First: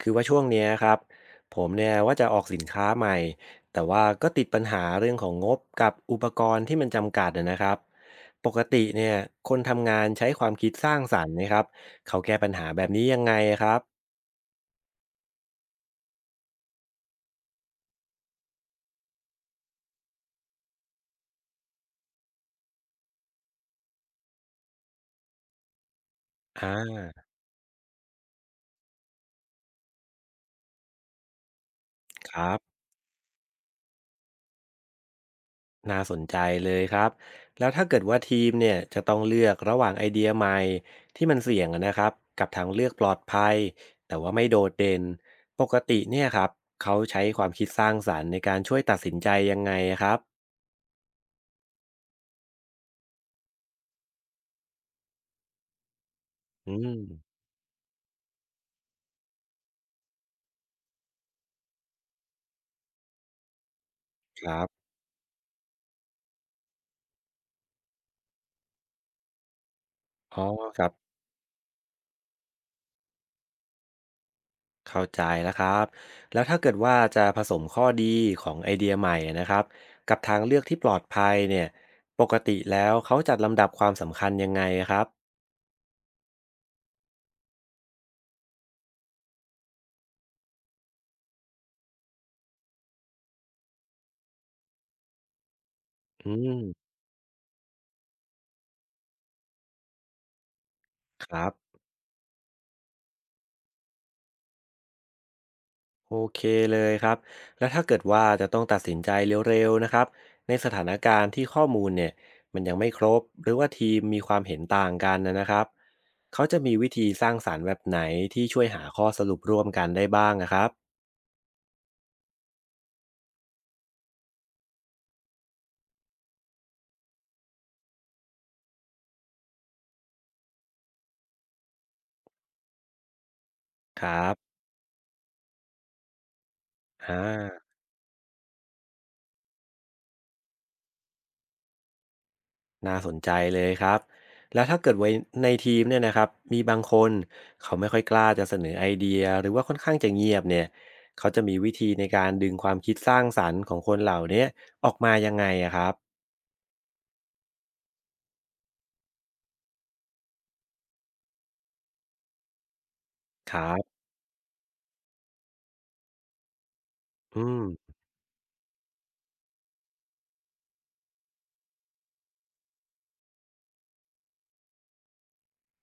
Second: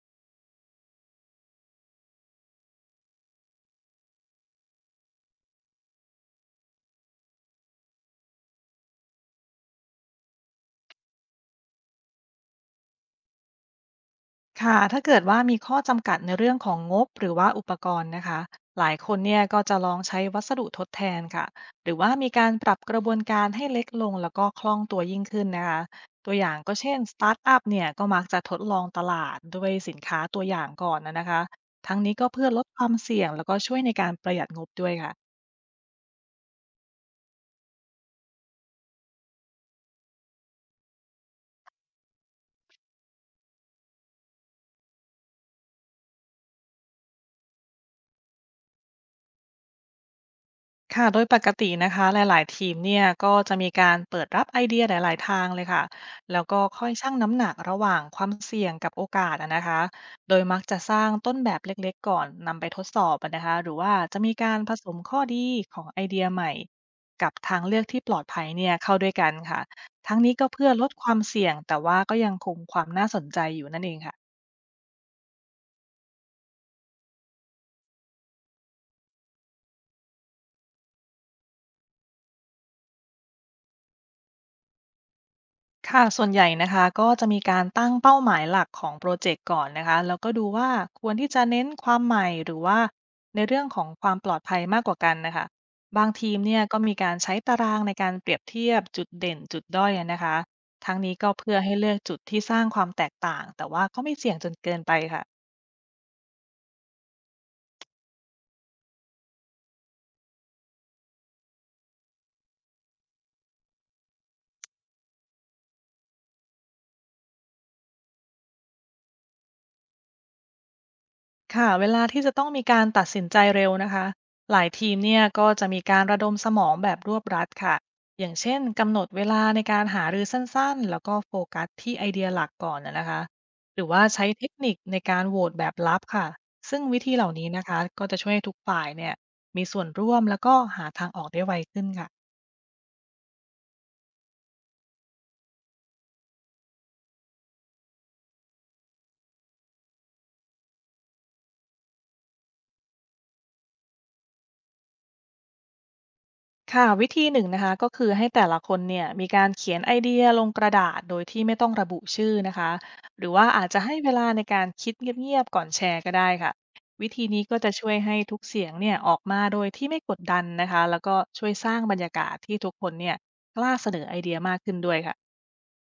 คือว่าช่วงเนี้ยครับผมเนี่ยว่าจะออกสินค้าใหม่แต่ว่าก็ติดปัญหาเรื่องของงบกับอุปกรณ์ที่มันจำกัดนะครับปกติเนี่ยคนทำงานใช้ความคิดสร้างสรรค์นะครับเขาแก้ปัญหาแบบนี้ยังไงครับค่ะถ้าเกิดว่ามีข้อจำกัดในเรื่องของงบหรือว่าอุปกรณ์นะคะ หลายคนเนี่ยก็จะลองใช้วัสดุทดแทนค่ะ หรือว่ามีการปรับกระบวนการให้เล็กลงแล้วก็คล่องตัวยิ่งขึ้นนะคะ ตัวอย่างอ่ก็เช่นสาตาร์ทอัพเนี่ยก็มักจะทดลองตลาดด้วยสินค้าตัวอย่างก่อนนะนะคะ ทั้งนี้ก็คเพื่อรับ ลดความเสี่ยงแล้วก็ช่วยในการประหยัดงบด้วยค่ะ น่าสนใจเลยครับแล้วถ้าเกิดว่าทีมเนี่ยจะต้องเลือกระหว่างไอเดียใหม่ที่มันเสี่ยงอะนะครับกับทางเลือกปลอดภัยแต่ว่าไม่โดดเด่นปกติเนี่ยครับเขาใช้ความคิดสร้างสรรค์ในการช่วยตัดสินใจยังไงอะครับค่ะโดยปกตินะคะหลายๆทีมเนี่ยก็จะมีการเปิดรับไอเดียหลายๆทางเลยค่ะแล้วก็อืค่อยมชั่งน้ำหนักระหว่างความเสี่ยงกับโอกาสอะนะคะโดยมักจะสร้างต้นแบบเล็กๆก่อนนำไปทดสอบอะนะคะหรือว่าจะมีคการรับผสมข้อดีของไอเดียใหม่กับทางเลือกที่ปลอดภัยเนี่ยเข้าด้วยกันค่ะทั้งนี้อ๋อก็เพื่อคลรัดบความเสี่ยงแต่ว่าก็ยังคงความน่าสนใจอยู่นั่นเองค่ะ เข้าใจแล้วครับแล้วถ้าเกิดว่าจะผสมข้อดีของไอเดียใหม่อะนะครับกับทางเลือกที่ปลอดภัยเนี่ยปกติแล้วเขาจัดลำดับความสำคัญยังไงอะครับค่ะส่วนใหญ่นะคะก็จะมีการตั้งเป้าหมายหลักของโปรเจกต์ก่อนนะคะแล้วก็ดูว่าควรที่จะเน้นความใหม่หรือว่าในเรื่องของความปลอดภัยมากกว่ากันนะคะบางอืทีมเนี่ยก็มมีการใช้ตารางในการเปรียบเทียบจุดเด่นจุดด้อยนะคะทั้งนี้คก็รับ เพื่อให้เลือกจุดที่สร้างความแตกต่างแต่ว่าก็ไม่เสี่ยงจนเกินไปค่ะ โอเคเลยครับแล้วถ้าเกิดว่าจะต้องตัดสินใจเร็วๆนะครับในสถานการณ์ที่ข้อมูลเนี่ยมันยังไม่ครบหรือว่าทีมมีความเห็นต่างกันนะครับเขาจะมีวิธีสร้างสรรค์แบบไหนที่ช่วยหาข้อสรุปร่วมกันได้บ้างนะครับค่ะเวลาที่จะต้องมีการตัดสินใจเร็วนะคะหลายทีมเนี่ยก็จะมีการระดมสมองแบบรวบรัดค่ะอย่างเช่นกำหนดเวลาในการหารือสั้นๆแล้วก็โฟกัสที่ไอเดียหลักก่อนนะนะคะหรือคว่ารัใช้เทคบนิคในการโหวตแบบลับค่ะซึ่งวิธีอ่าเหล่านี้นะคะก็จะช่วยให้ทุกฝ่ายเนี่ยมีส่วนร่วมแล้วก็หาทางออกได้ไวขึ้นค่ะ น่าสนใจเลยครับแล้วถ้าเกิดไว้ในทีมเนี่ยนะครับมีบางคนเขาไม่ค่อยกล้าจะเสนอไอเดียหรือว่าค่อนข้างจะเงียบเนี่ยเขาจะมีวิธีในการดึงความคิดสร้างสรรค์ของคนเหล่านี้ออกมายังไงอะครับ ค่ะวิธีหนึ่งนะคะก็คือให้แต่ละคนเนี่ยมีการเขียนไอเดียลงกระดาษโดยที่ไม่ต้องระบุชื่อนะคะหรือว่าครัอาจจะให้บ เวลาในการคิดเงียบๆก่อนแชร์ก็ได้ค่ะวิธีนี้อืก็ม จะช่วยให้ทุกเสียงเนี่ยออกมาโดยที่ไม่กดดันนะคะแล้วก็ช่วยสร้างบรรยากาศที่ทุกคนเนี่ยกล้าเสนอไอเดียมากขึ้นด้วยค่ะ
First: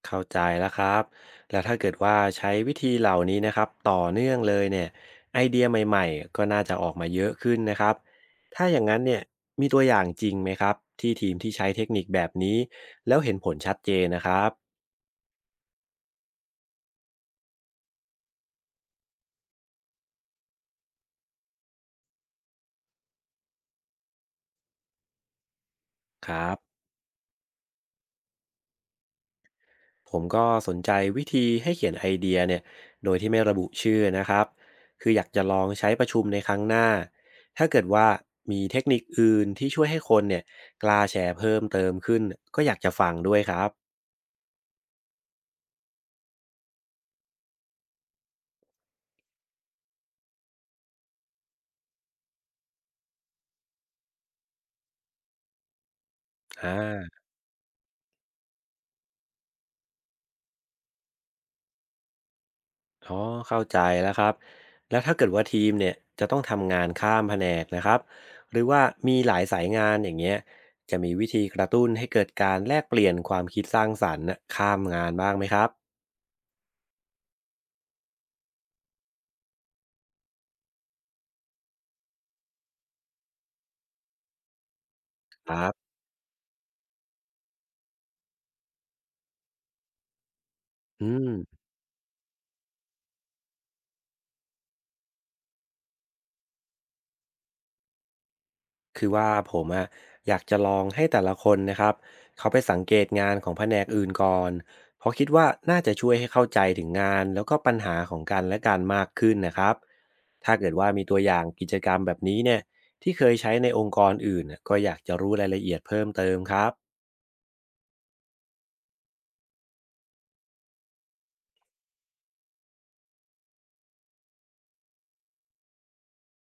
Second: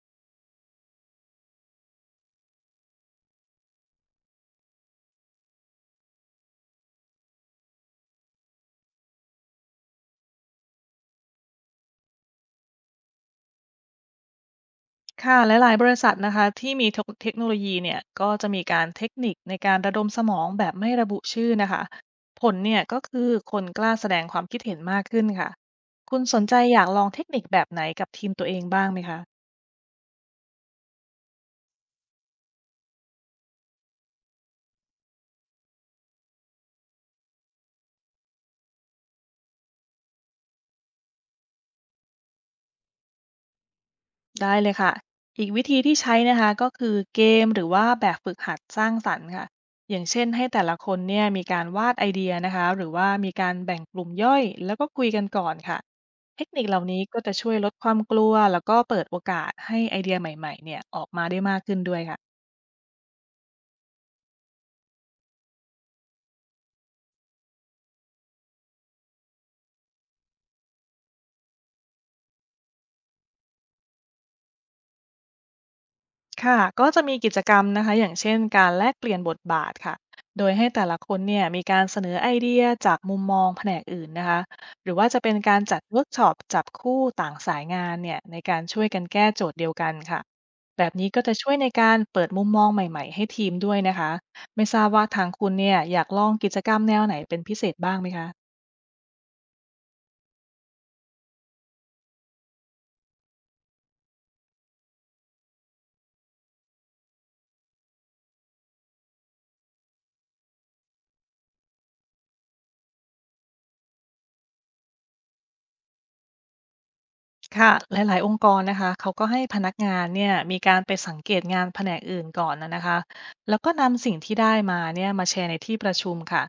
เข้าใจแล้วครับ แล้วถ้าเกิดว่าใช้วิธีเหล่านี้นะครับ ต่อเนื่องเลยเนี่ยไอเดียใหม่ๆ ก็น่าจะออกมาเยอะขึ้นนะครับ ถ้าอย่างนั้นเนี่ยมีตัวอย่างจริงไหมครับที่ทีมที่ใช้เทคนิคแบบนี้แล้วเห็นผลชัดเจนนะครับค่ะหลายๆบริษัทนะคะที่มีเทคโนโลยีเนี่ยก็จะมีการเทคนิคในการระดมสมองแบบไม่ระบุชื่อนะคะผลเนี่ยก็คือคนกล้าแสดงความคิดเห็นมากขึ้นค่ะคุณคสนรัใจบ อยากลองเทคนิคแบบไหนกับทีมตัวเองบ้างไหมคะ ผมก็สนใจวิธีให้เขียนไอเดียเนี่ยโดยที่ไม่ระบุชื่อนะครับคืออยากจะลองใช้ประชุมในครั้งหน้าถ้าเกิดว่ามีเทคนิคอื่นที่ช่วยให้คนเนี่ยกล้าแชร์เพิ่มเติมขึ้นก็อยากจะฟังด้วยครับได้เลยค่ะ อีกวิธีที่ใช้นะคะก็คือเกมหรือว่าแบบฝึกหัดสร้างสรรค์ค่ะอย่างเช่นให้แต่ละคนเนี่ยมีการวาดไอเดียนะคะหรือว่ามีการแบ่งกลุ่มย่อยแล้วก็คุยกันก่อนค่ะเทคนิอ่คเหล่านี้าก็จะช่วยลดความกลัวแล้วก็เปิดโอกาสให้ไอเดียใหม่ๆเนี่ยออกมาได้มากขึ้นด้วยค่ะ อ๋อเข้าใจแล้วครับแล้วถ้าเกิดว่าทีมเนี่ยจะต้องทำงานข้ามแผนกนะครับหรือว่ามีหลายสายงานอย่างเงี้ยจะมีวิธีกระตุ้นให้เกิดการแลกเปลี่ยนความคิดสร้างสรรค์น่ะข้ามงานบ้างไหมครับค่ะก็จะมีกิจกรรมนะคะ อย่างเช่นการแลกเปลี่ยนบทบาทค่ะโดยให้แต่ละคนเนี่ยมีการเสนอไอเดียจากมุมมองแผนกอื่นนะคะหรือว่าจะเป็นคการรัจัดบเวิร์กช็อปจับคู่ต่างสายงานเนี่ยในการช่วยกันแก้โจทย์เดียวกันค่ะแบบอืนี้ก็จะช่วยม ในการเปิดมุมมองใหม่ๆให้ทีมด้วยนะคะไม่ทราบว่าทางคุณเนี่ยอยากลองกิจกรรมแนวไหนเป็นพิเศษบ้างไหมคะ คือว่าผมอะอยากจะลองให้แต่ละคนนะครับเขาไปสังเกตงานของแผนกอื่นก่อนเพราะคิดว่าน่าจะช่วยให้เข้าใจถึงงานแล้วก็ปัญหาของกันและกันมากขึ้นนะครับถ้าเกิดว่ามีตัวอย่างกิจกรรมแบบนี้เนี่ยที่เคยใช้ในองค์กรอื่นน่ะก็อยากจะรู้รายละเอียดเพิ่มเติมครับค่ะหลายๆองค์กรนะคะเขาก็ให้พนักงานเนี่ยมีการไปสังเกตงานแผนกอื่นก่อนนะนะคะแล้วก็นำสิ่งที่ได้มาเนี่ยมาแชร์ในที่ประชุมค่ะ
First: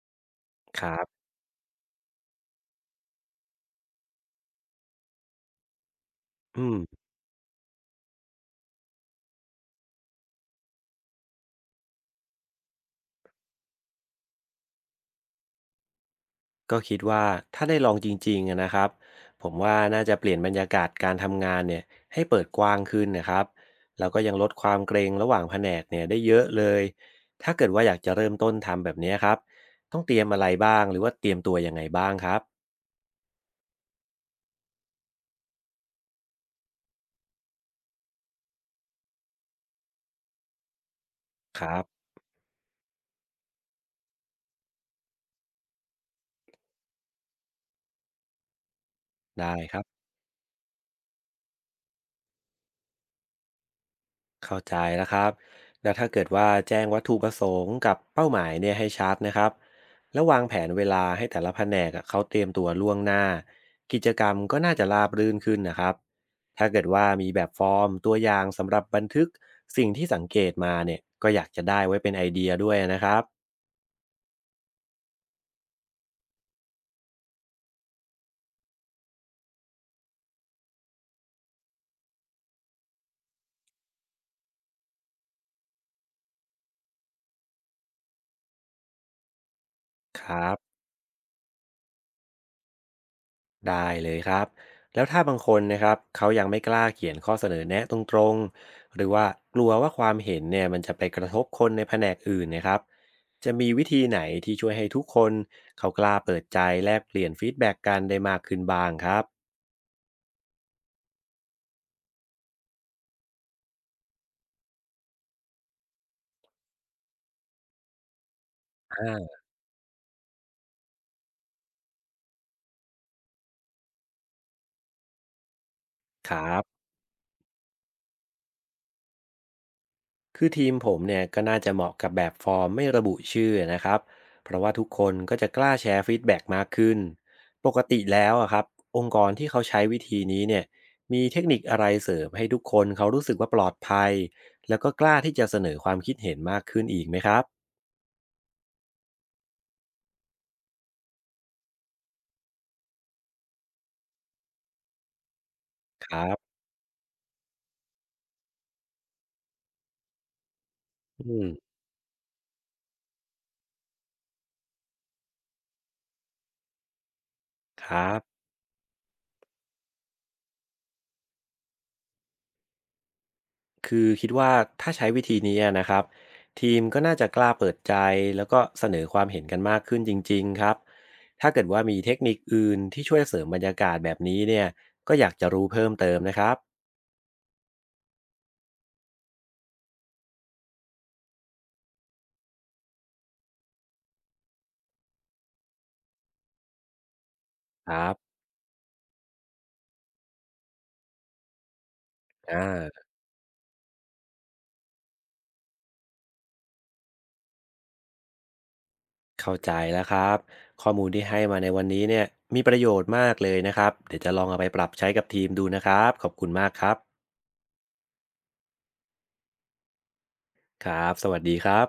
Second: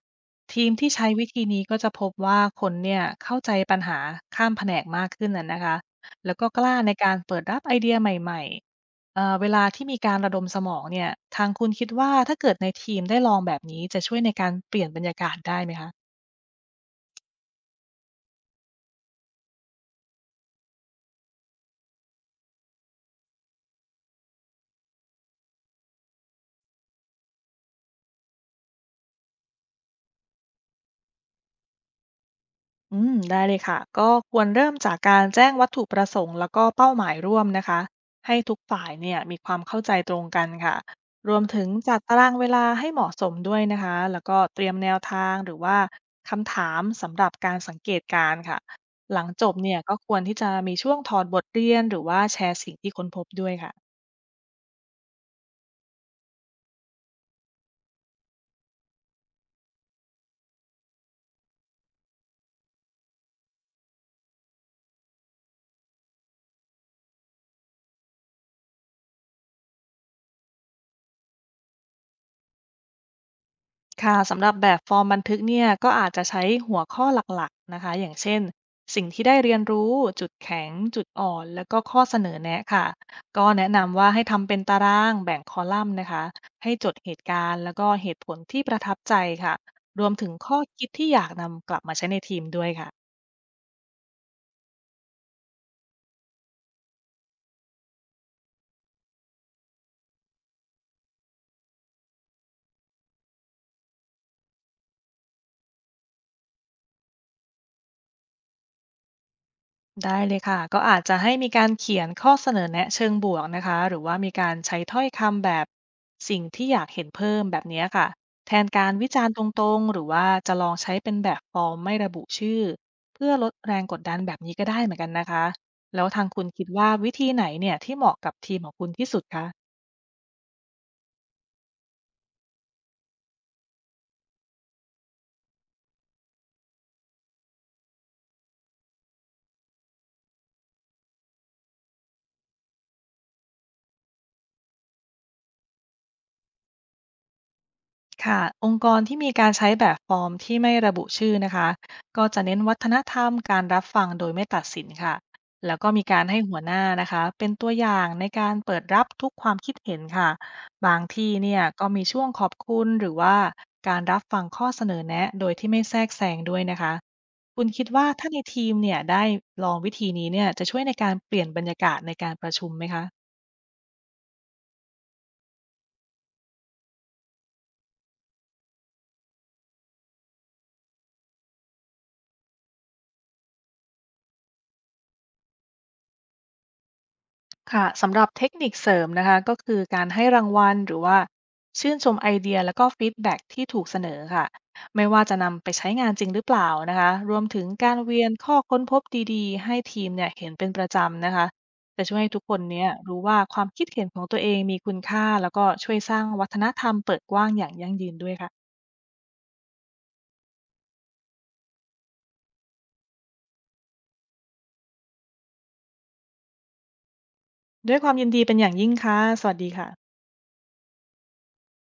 ทีมคที่รัใช้บวิธีนี้ก็จะพบว่าคนเนี่ยเข้าใจปัญหาข้ามแผนกมากขึ้นนะนะคะแล้วก็กอืล้าม ในการเปิดรับไอเดียใหม่ๆเวลาที่มีการระดมสมองเนี่ยทางคุณคิดว่าถ้าเกิดในทีมได้ลองแบบนี้จะช่วยในการเปลี่ยนบรรยากาศได้ไหมคะ ก็คิดว่าถ้าได้ลองจริงๆอะนะครับผมว่าน่าจะเปลี่ยนบรรยากาศการทำงานเนี่ยให้เปิดกว้างขึ้นนะครับแล้วก็ยังลดความเกรงระหว่างแผนกเนี่ยได้เยอะเลยถ้าเกิดว่าอยากจะเริ่มต้นทำแบบเนี้ยครับต้องเตรียมอะไรบ้างหรือว่าเตรียมตัวยังไงบ้างครับอืมได้เลยค่ะก็ควรเริ่มจากการแจ้งวัตถุประสงค์แล้วก็เป้าหมายร่วมนะคะ ให้ทุกฝ่ายเนี่ยมีความเข้าใจตรงกันค่ะรวมคถึงรัจัดบตารางเวลาให้เหมาะสมด้วยนะคะแล้วก็เตรียมแนวทางหรือว่าคำถามสำหรับการสังเกตการณ์ค่ะ หลังจได้บคเนี่ยรัก็บ ควรที่จะมีช่วงถอดบทเรียนหรือว่าแชร์สิ่งที่ค้นพบด้วยค่ะ เข้าใจแล้วครับแล้วถ้าเกิดว่าแจ้งวัตถุประสงค์กับเป้าหมายเนี่ยให้ชัดนะครับแล้ววางแผนเวลาให้แต่ละแผนกอะเขาเตรียมตัวล่วงหน้ากิจกรรมก็น่าจะราบรื่นขึ้นนะครับ ถ้าเกิดว่ามีแบบฟอร์มตัวอย่างสำหรับบันทึกสิ่งที่สังเกตมาเนี่ยก็อยากจะได้ไว้เป็นไอเดียด้วยนะครับค่ะสำหรับแบบฟอร์มบันทึกเนี่ยก็อาจจะใช้หัวข้อหลักๆนะคะอย่างเช่นสิ่งที่ได้เรียนรู้จุดแข็งจุดอ่อนแล้วก็ข้อเสนอแนะค่ะก็แนะนำว่าให้ทำเป็นตารางแบ่งคอลัมน์นะคะให้จดเหตุการณ์แล้วก็เหตุผลที่ประทับใจค่ะรวมคถึงรัข้บ อคิดที่อยากนำกลับมาใช้ในทีมด้วยค่ะ ได้เลยครับแล้วถ้าบางคนนะครับเขายังไม่กล้าเขียนข้อเสนอแนะตรงๆหรือว่ากลัวว่าความเห็นเนี่ยมันจะไปกระทบคนในแผนกอื่นนะครับจะมีวิธีไหนที่ช่วยให้ทุกคนเขากล้าเปิดใจแลกเปลี่ยนฟีดแบ็กกันได้มากขึ้นบ้างครับได้เลยค่ะก็อาจจะให้มีการเขียนข้อเสนอแนะเชิงบวกนะคะหรือว่ามีการใช้ถ้อยคำแบบสิ่งที่อยากเห็นเพิ่มแบบเนี้ยค่ะแทนการวิจารณ์อ่าตรงๆหรือว่าจะลองใช้เป็นแบบฟอร์มไม่ระบุชื่อเพื่อลดแรงกดดันแบบนี้ก็ได้เหมือนกันนะคะแล้วทางครัคุณคิดบ ว่าวิธีไหนเนี่ยที่เหมาะกับทีมของคุณที่สุดคะ คือทีมผมเนี่ยก็น่าจะเหมาะกับแบบฟอร์มไม่ระบุชื่อนะครับเพราะว่าทุกคนก็จะกล้าแชร์ฟีดแบ็กมากขึ้นปกติแล้วอะครับองค์กรที่เขาใช้วิธีนี้เนี่ยมีเทคนิคอะไรเสริมให้ทุกคนเขารู้สึกว่าปลอดภัยแล้วก็กล้าที่จะเสนอความคิดเห็นมากขึ้นอีกไหมครับค่ะองค์กรที่มีการใช้แบบฟอร์มที่ไม่ระบุชื่อนะคะก็จะเน้นวัฒนธรรมการรับฟังโดยไม่ตัดสินค่ะแล้วก็มีคการัรบให้หัวหน้านะคะเป็นตัวอย่างในการเปิดรับทุกความคิดเห็นค่ะบางที่อืมเนี่ยก็มีช่วงขอบคุณหรือว่าการรับฟังข้อเสนอแนะโดยที่ไม่แทรกแซงด้วยนะคะคุณคิคดว่ารับ ถ้าในทีมเนี่ยได้ลองวิธีนี้เนี่ยจะช่วยในการเปลี่ยนบรรยากาศในการประชุมไหมคะ คือคิดว่าถ้าใช้วิธีนี้อะนะครับทีมก็น่าจะกล้าเปิดใจแล้วก็เสนอความเห็นกันมากขึ้นจริงๆครับถ้าเกิดว่ามีเทคนิคอื่นที่ช่วยเสริมบรรยากาศแบบนี้เนี่ยก็อยากจะรู้เพิ่มเติมนะครับค่ะสำหรับเทคนิคเสริมนะคะก็คือการให้รางวัลหรือว่าชื่นชมไอเดียแล้วก็ฟีดแบ็กที่ถูกเสนอค่ะไม่ว่าจะนำไปใช้งานจริงหรือเปล่านะคะรวมถึงคการรับเวียนข้อค้นพบดีๆให้ทีมเนี่ยเห็นเป็นประจำนะคะจะช่วยให้ทุกคอ่นเนี่ยารู้ว่าความคิดเห็นของตัวเองมีคุณค่าแล้วก็ช่วยสร้างวัฒนธรรมเปิดกว้างอย่างยั่งยืนด้วยค่ะเข้าใจแล้วครับข้อมูลที่ให้มาในวันนี้เนี่ยมีประโยชน์มากเลยนะครับเดี๋ยวจะลองเอาไปปรับใช้กับทีมดูนะครับขอบคุณมากครับด้วยความยินดีเป็นอย่างยิ่งค่ะสวัสดีค่ะครับสวัสดีครับ